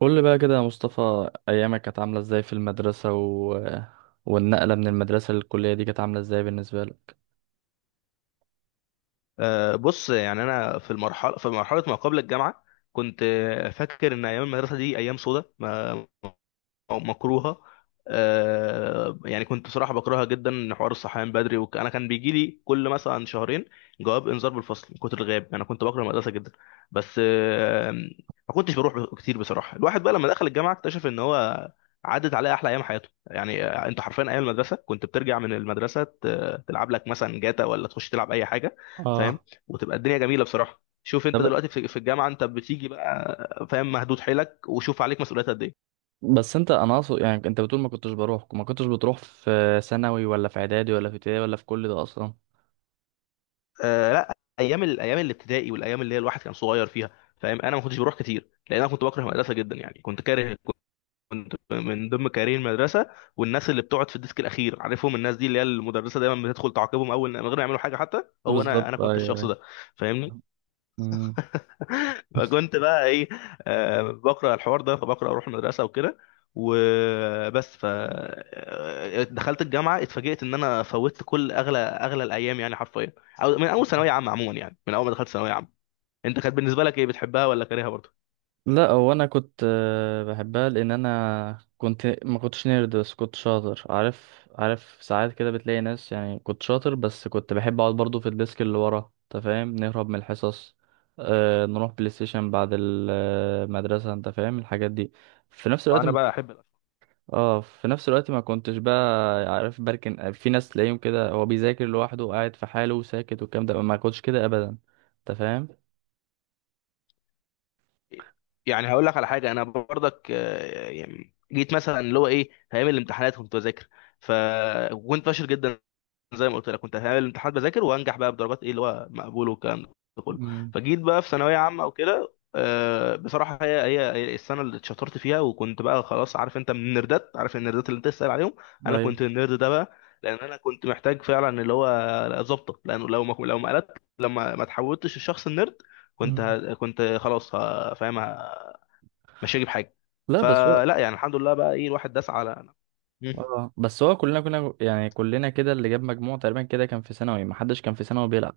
قول لي بقى كده يا مصطفى، ايامك كانت عامله ازاي في المدرسه والنقله من المدرسه للكليه دي كانت عامله ازاي بالنسبه لك؟ بص يعني انا في مرحله ما قبل الجامعه. كنت فاكر ان ايام المدرسه دي ايام سودة ما او مكروهه. يعني كنت بصراحه بكرهها جدا، ان حوار الصحيان بدري انا كان بيجي لي كل مثلا شهرين جواب انذار بالفصل من كتر الغياب. انا كنت بكره المدرسه جدا، بس ما كنتش بروح كتير بصراحه. الواحد بقى لما دخل الجامعه اكتشف ان هو عدت عليه احلى ايام حياته، يعني انت حرفيا ايام المدرسه كنت بترجع من المدرسه تلعب لك مثلا جاتا ولا تخش تلعب اي حاجه، فاهم، اه، وتبقى الدنيا جميله بصراحه. شوف طب انت دلوقتي في الجامعه انت بتيجي بقى فاهم، مهدود حيلك، وشوف عليك مسؤوليات قد ايه. بس انت، انا اقصد يعني انت بتقول ما كنتش بروح، ما كنتش بتروح في ثانوي ولا في اعدادي ولا في ابتدائي ولا في كل ده اصلا؟ لا، ايام الابتدائي والايام اللي هي الواحد كان صغير فيها، فاهم. انا ما كنتش بروح كتير لان انا كنت بكره المدرسه جدا، يعني كنت كاره، كنت من ضمن كارهين المدرسه. والناس اللي بتقعد في الديسك الاخير عارفهم، الناس دي اللي هي المدرسه دايما بتدخل تعاقبهم اول من غير ما يعملوا حاجه، حتى هو انا بالظبط، كنت ايوه الشخص ايوه. ده. فاهمني. مم. فكنت بقى ايه، بقرا الحوار ده فبقرا اروح المدرسه وكده وبس. ف آه، دخلت الجامعه اتفاجئت ان انا فوتت كل اغلى الايام يعني حرفيا، أو من اول ثانويه عامه. عموما يعني من اول ما دخلت ثانويه عامه، انت كانت بالنسبه لك ايه، بتحبها ولا كارهها برضه؟ لا، هو انا كنت بحبها لان انا كنت ما كنتش نيرد، بس كنت شاطر، عارف؟ ساعات كده بتلاقي ناس، يعني كنت شاطر بس كنت بحب اقعد برضو في الديسك اللي ورا، انت فاهم، نهرب من الحصص. آه، نروح بلاي ستيشن بعد المدرسة، انت فاهم الحاجات دي. في نفس الوقت وانا ما بقى كنت، احب الأشياء. اه، في نفس الوقت ما كنتش بقى، عارف، بركن في ناس تلاقيهم كده هو بيذاكر لوحده، قاعد في حاله وساكت والكلام ده، ما كنتش كده ابدا. انت فاهم؟ يعني هقول لك على حاجه، انا برضك يعني جيت مثلا اللي هو ايه، في ايام الامتحانات كنت بذاكر، فكنت فاشل جدا. زي ما قلت لك، كنت في ايام الامتحانات بذاكر وانجح بقى بدرجات ايه، اللي هو مقبول والكلام ده. امم. فجيت بقى في ثانويه عامه وكده، بصراحه هي السنه اللي اتشطرت فيها، وكنت بقى خلاص. عارف انت من النردات، عارف النردات اللي انت تسال عليهم؟ انا ايوه. كنت النرد ده بقى، لان انا كنت محتاج فعلا اللي هو ظبطه، لانه لو ما قلت، لما ما تحولتش الشخص النرد، مم. كنت خلاص فاهم مش هجيب حاجه. لا بس هو، فلا، يعني الحمد لله بقى ايه، الواحد داس على. اه بس هو كلنا كنا، يعني كلنا كده اللي جاب مجموع تقريبا كده كان في ثانوي، ما حدش كان في ثانوي بيلعب.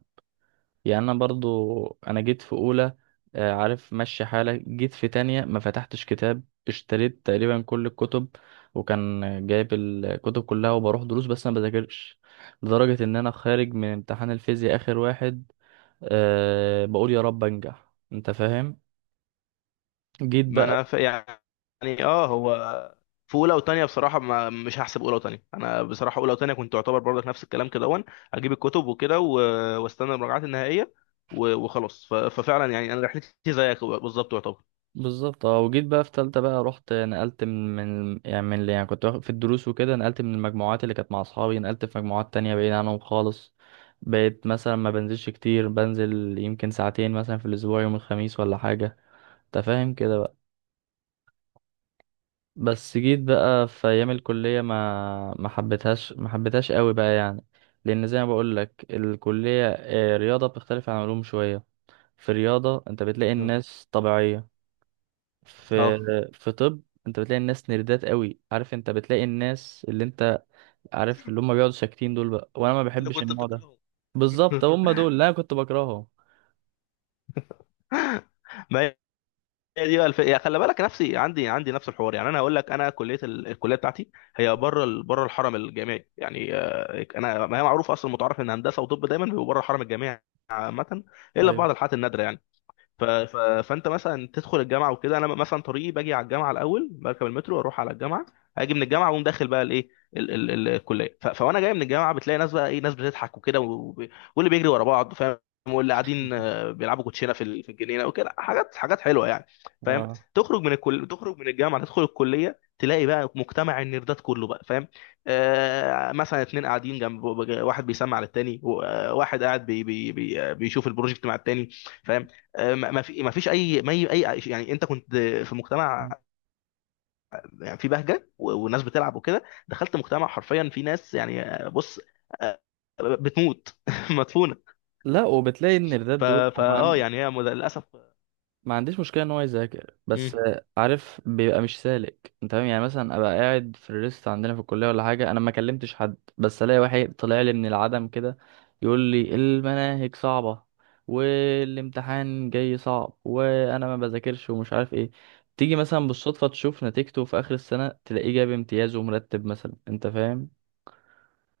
يعني انا برضو، انا جيت في اولى عارف مشي حالك، جيت في تانية ما فتحتش كتاب، اشتريت تقريبا كل الكتب، وكان جايب الكتب كلها وبروح دروس بس انا بذاكرش، لدرجة ان انا خارج من امتحان الفيزياء اخر واحد، أه بقول يا رب انجح، انت فاهم؟ جيت ما انا بقى ف... يعني هو في اولى وتانية بصراحه ما مش هحسب اولى وتانية. انا بصراحه اولى وتانية كنت اعتبر برضك نفس الكلام كده، وان اجيب الكتب وكده واستنى المراجعات النهائيه وخلاص. ففعلا يعني انا رحلتي زيك بالظبط يعتبر. بالظبط اه، وجيت بقى في تالتة بقى، رحت نقلت من، يعني من اللي، يعني كنت واخد في الدروس وكده، نقلت من المجموعات اللي كانت مع أصحابي، نقلت في مجموعات تانية بعيد عنهم خالص. بقيت مثلا ما بنزلش كتير، بنزل يمكن ساعتين مثلا في الأسبوع، يوم الخميس ولا حاجة، أنت فاهم كده بقى. بس جيت بقى في أيام الكلية ما حبيتهاش ما حبيتهاش قوي بقى يعني، لأن زي ما بقول لك الكلية، رياضة بتختلف عن علوم شوية. في رياضة أنت بتلاقي آه. الناس طبيعية. في اه في طب انت بتلاقي الناس نيردات قوي، عارف؟ انت بتلاقي الناس اللي انت، عارف، اللي هم بيقعدوا ساكتين دول بقى، وانا ما اللي بحبش كنت النوع ده. بتكرهه. بالظبط، هم دول اللي انا كنت بكرههم. ما هي دي بقى يعني خلي بالك، نفسي عندي نفس الحوار. يعني انا هقول لك انا كليه الكليه بتاعتي هي بره بره الحرم الجامعي، يعني انا ما هي معروف اصلا، متعارف ان هندسه وطب دايما بيبقوا بره الحرم الجامعي عامة إلا في ايوه. بعض الحالات النادرة يعني. فانت مثلا تدخل الجامعه وكده. انا مثلا طريقي باجي على الجامعه الاول، بركب المترو واروح على الجامعه، اجي من الجامعه واقوم داخل بقى الايه، الكليه. فوانا جاي من الجامعه بتلاقي ناس بقى ايه، ناس بتضحك وكده واللي بيجري ورا بعض فاهم، واللي قاعدين بيلعبوا كوتشينه في في الجنينه وكده، حاجات حاجات حلوه يعني. فاهم. اه. تخرج من الجامعه، تدخل الكليه، تلاقي بقى مجتمع النيردات كله بقى، فاهم. مثلا اتنين قاعدين جنب واحد بيسمع للتاني واحد قاعد بي بي بي آه، بيشوف البروجكت مع التاني، فاهم. آه، ما ما في ما فيش اي ما اي أي- يعني انت كنت في مجتمع، يعني في بهجه والناس بتلعب وكده. دخلت مجتمع حرفيا في ناس، يعني بص، آه، بتموت مدفونه. لا، وبتلاقي النيردات ف دول فا اه يعني للاسف. ما عنديش مشكلة ان هو يذاكر، بس مم. عارف، بيبقى مش سالك، انت فاهم؟ يعني مثلا ابقى قاعد في الريست عندنا في الكلية ولا حاجة، انا ما كلمتش حد، بس الاقي واحد طلع لي من العدم كده يقول لي المناهج صعبة والامتحان جاي صعب وانا ما بذاكرش، ومش عارف ايه، تيجي مثلا بالصدفة تشوف نتيجته في اخر السنة، تلاقيه جاب امتياز ومرتب مثلا، انت فاهم؟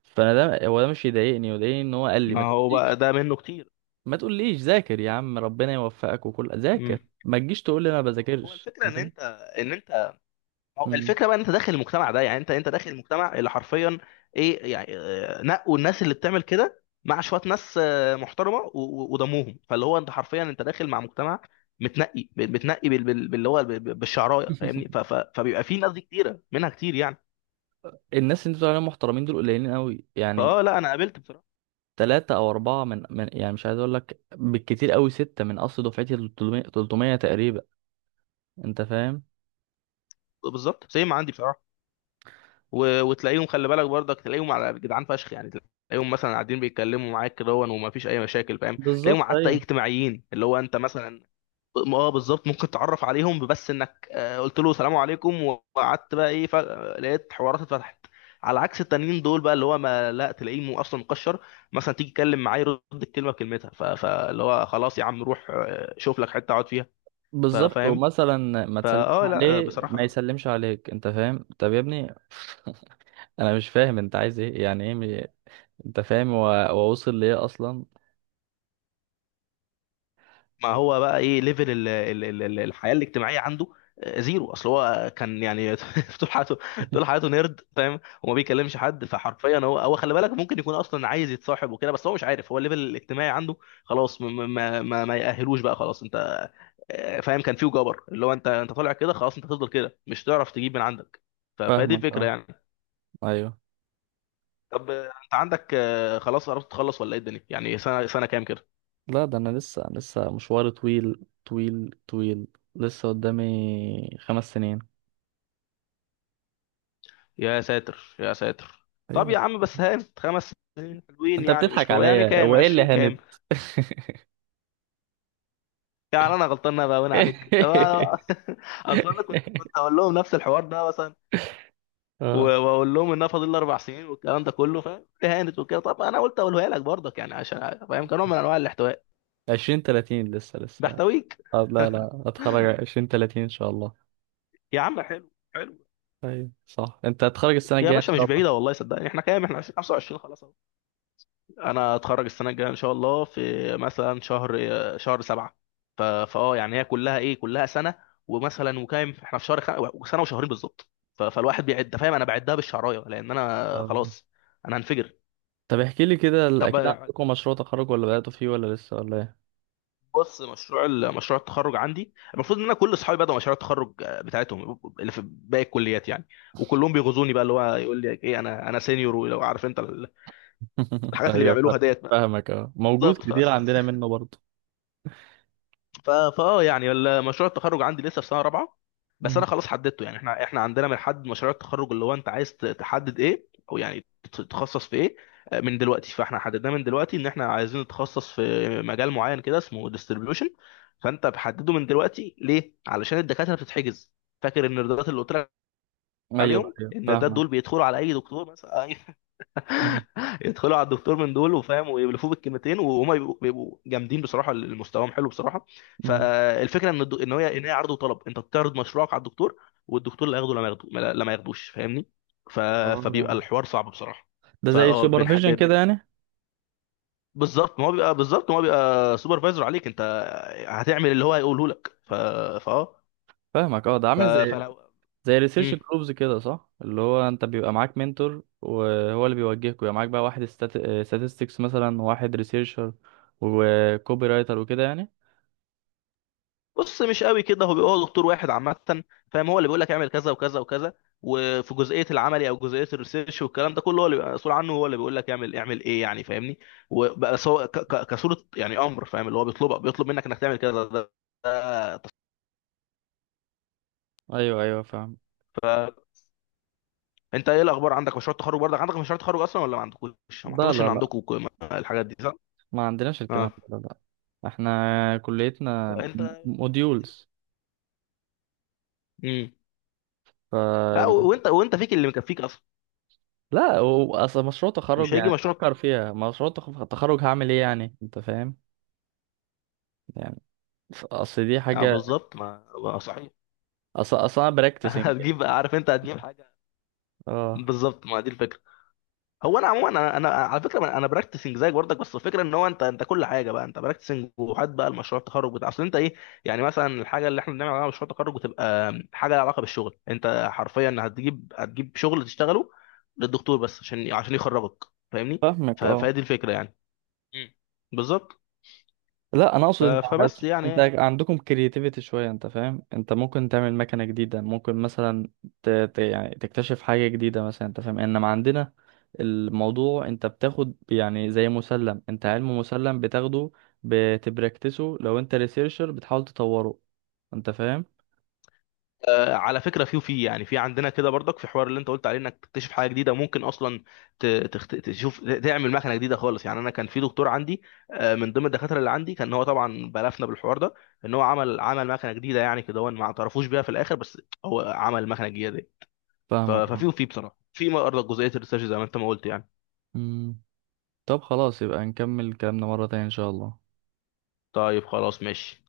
فانا ده، هو ده مش يضايقني، يضايقني ان هو قال لي ما ما هو تقوليش، بقى ده منه كتير. ما تقوليش ذاكر يا عم، ربنا يوفقك وكل، ذاكر، مم. ما تجيش تقول لي انا ما هو هو بذاكرش، الفكره انت ان فاهم؟ انت ان انت هو مم. الفكره بقى إن انت داخل المجتمع ده، يعني انت داخل المجتمع اللي حرفيا ايه، يعني نقوا الناس اللي بتعمل كده مع شويه ناس محترمه ودموهم، فاللي هو انت حرفيا انت داخل مع مجتمع متنقي بتنقي باللي هو بالشعرايه، فاهمني. فبيبقى في ناس دي كتيره منها كتير يعني. الناس اللي انت بتقول عليهم محترمين دول قليلين قوي يعني، لا، انا قابلت بصراحه، ثلاثة أو أربعة من يعني مش عايز أقول لك بالكتير قوي، ستة من أصل دفعتي 300 تقريبا، أنت فاهم؟ بالظبط سيم عندي بصراحه. وتلاقيهم خلي بالك برضك، تلاقيهم على جدعان فشخ يعني، تلاقيهم مثلا قاعدين بيتكلموا معاك كده ومفيش اي مشاكل، فاهم، تلاقيهم بالظبط، حتى ايه، ايوه. اجتماعيين، اللي هو انت مثلا اه بالظبط ممكن تتعرف عليهم، بس انك قلت له سلام عليكم وقعدت بقى ايه، فجأة لقيت حوارات اتفتحت. على عكس التانيين دول بقى اللي هو ما لا تلاقيه اصلا مكشر. مثلا تيجي تتكلم معاه يرد الكلمه بكلمتها، فاللي هو خلاص، يا عم روح شوف لك حته اقعد فيها. بالظبط. فاهم. ومثلا ما تسلمش لا، عليه، ما بصراحه يسلمش عليك، أنت فاهم؟ طب يا ابني، أنا مش فاهم أنت عايز إيه، يعني إيه، أنت فاهم هو هو وصل لإيه أصلا؟ ما هو بقى ايه ليفل الحياه الاجتماعيه عنده؟ زيرو. اصل هو كان يعني طول حياته طول حياته نيرد فاهم، وما بيكلمش حد. فحرفيا هو خلي بالك ممكن يكون اصلا عايز يتصاحب وكده، بس هو مش عارف. هو الليفل الاجتماعي عنده خلاص ما يأهلوش بقى خلاص انت، فاهم. كان فيه جبر اللي هو انت طالع كده خلاص، انت هتفضل كده مش تعرف تجيب من عندك. فهي دي فاهمك الفكره أه. يعني. أيوه. طب انت عندك خلاص قربت تخلص ولا ايه الدنيا، يعني سنه كام كده؟ لا، ده انا لسه، لسه مشواري طويل طويل طويل، لسه قدامي خمس سنين. يا ساتر يا ساتر. طب ايوه. يا عم بس هانت خمس حلوين، انت يعني مش بتضحك حلوين يعني، عليا، كام، هو ايه اللي 20 كام؟ هند؟ يعني انا غلطان، انا باين عليك، طب اصل انا كنت اقول لهم نفس الحوار ده مثلا، اه، واقول لهم انها فاضل لي اربع سنين والكلام ده كله، فاهم، اهانت وكده. طب انا قلت اقولها لك برضك، يعني عشان فاهم، كنوع من انواع الاحتواء، عشرين تلاتين لسه لسه. بحتويك. لا لا، هتخرج عشرين تلاتين ان شاء الله. يا عم حلو حلو. ايوه صح، انت هتخرج السنة يا الجاية ان باشا مش شاء الله. بعيده، والله صدقني، احنا كام، احنا 20 25 خلاص. انا اتخرج السنه الجايه ان شاء الله في مثلا شهر سبعة. ف- فاه يعني هي كلها ايه، كلها سنه. ومثلا وكام احنا، في شهر سنه وشهرين بالظبط. فالواحد بيعد فاهم، انا بعدها بالشعرايه لان انا آه. خلاص، انا هنفجر. طب احكي لي كده، طب اكيد عندكم مشروع تخرج، ولا بدأتوا فيه، ولا لسه، ولا ايه؟ بص، مشروع مشروع التخرج عندي المفروض ان انا كل اصحابي بدأوا مشاريع التخرج بتاعتهم اللي في باقي الكليات يعني. وكلهم بيغزوني بقى اللي هو يقول لي ايه، انا سينيور ولو، عارف انت الحاجات اللي ايوه، بيعملوها ديت بقى. فاهمك اه، موجود بالظبط. كتير عندنا منه برضه. ف- فاه يعني مشروع التخرج عندي لسه في سنه رابعه. بس انا مم. خلاص حددته، يعني احنا عندنا بنحدد مشاريع التخرج اللي هو انت عايز تحدد ايه او يعني تتخصص في ايه من دلوقتي. فاحنا حددناه من دلوقتي ان احنا عايزين نتخصص في مجال معين كده اسمه ديستريبيوشن. فانت بحدده من دلوقتي ليه، علشان الدكاتره بتتحجز. فاكر النردات اللي قلت لك ايوه عليهم؟ ايوه، النردات فاهمك. دول بيدخلوا على اي دكتور مثلا، يدخلوا على الدكتور من دول وفاهم ويبلفوه بالكلمتين، وهما بيبقوا جامدين بصراحه، مستواهم حلو بصراحه. مم. فالفكره ان ان هي عرض وطلب، انت بتعرض مشروعك على الدكتور، والدكتور لا ياخده لما ياخده، لا ما ياخدوش، فاهمني. ف... فبيبقى اه، الحوار صعب بصراحه. ده زي فاه بنح... ب... سوبرفيجن كده ب- يعني؟ بالظبط ما هو بيبقى سوبرفايزر عليك انت، هتعمل اللي هو هيقوله لك. فاه فاهمك اه، ده ف... عامل زي فلو. زي ريسيرش جروبز كده صح، اللي هو انت بيبقى معاك منتور وهو اللي بيوجهك، ويبقى معاك بقى واحد statistics مثلا، وواحد ريسيرشر وكوبي رايتر وكده يعني. بص مش قوي كده، هو بيبقى هو دكتور واحد عامه، فاهم. هو اللي بيقول لك اعمل كذا وكذا وكذا، وفي جزئيه العملي او جزئيه الريسيرش والكلام ده كله هو اللي بيبقى مسؤول عنه. هو اللي بيقول لك اعمل ايه يعني، فاهمني. بس هو كصوره، يعني امر فاهم، اللي هو بيطلبك، بيطلب منك انك تعمل كذا ده. ده تص- ايوه ايوه، فاهم. انت ايه الاخبار، عندك مشروع التخرج برضك، عندك مشروع تخرج اصلا ولا ما عندكوش؟ ما لا اعتقدش ان لا لا، عندكم الحاجات دي صح. ما عندناش اه. الكلام ده، لا لا. احنا كليتنا انت. موديولز، امم ف، لا، وانت فيك اللي مكفيك اصلا. لا اصل مشروع تخرج، مش هيجي يعني مشروع فكر التخرج. فيها، مشروع تخرج هعمل ايه يعني، انت فاهم؟ يعني اصل دي اه حاجة، بالظبط، ما صحيح. اصل، انا براكتسنج، هتجيب بقى، عارف انت هتجيب حاجه. اه. بالظبط، ما دي الفكره. هو انا عموما أنا على فكره، أنا براكتسنج زيك برضك. بس الفكره ان هو انت كل حاجه بقى، انت براكتسنج، وحد بقى المشروع التخرج بتاع اصل انت ايه. يعني مثلا الحاجه اللي احنا بنعمل عليها مشروع تخرج بتبقى حاجه لها علاقه بالشغل، انت حرفيا هتجيب شغل تشتغله للدكتور بس عشان يخرجك، فاهمني. فاهمك فهي اه. دي الفكره يعني. مم. بالظبط. لا انا اقصد انت عايز، فبس انت يعني. عندكم كرياتيفيتي شويه انت فاهم، انت ممكن تعمل مكنه جديده، ممكن مثلا يعني تكتشف حاجه جديده مثلا، انت فاهم؟ انما عندنا الموضوع انت بتاخد، يعني زي مسلم، انت علم مسلم بتاخده بتبركتسه، لو انت ريسيرشر بتحاول تطوره، انت فاهم؟ على فكره في يعني في عندنا كده برضك في حوار اللي انت قلت عليه انك تكتشف حاجه جديده ممكن اصلا تشوف تعمل مكنه جديده خالص يعني. انا كان في دكتور عندي من ضمن الدكاتره اللي عندي، كان هو طبعا بلفنا بالحوار ده ان هو عمل مكنه جديده. يعني كده هو ما اعترفوش بيها في الاخر، بس هو عمل المكنه الجديده دي. ف- فاهمك اه. ففي وفي بصراحه في برضك جزئيه الريسيرش زي ما انت ما قلت يعني. أمم. طب خلاص، يبقى نكمل كلامنا مره تانية ان شاء الله. طيب خلاص ماشي.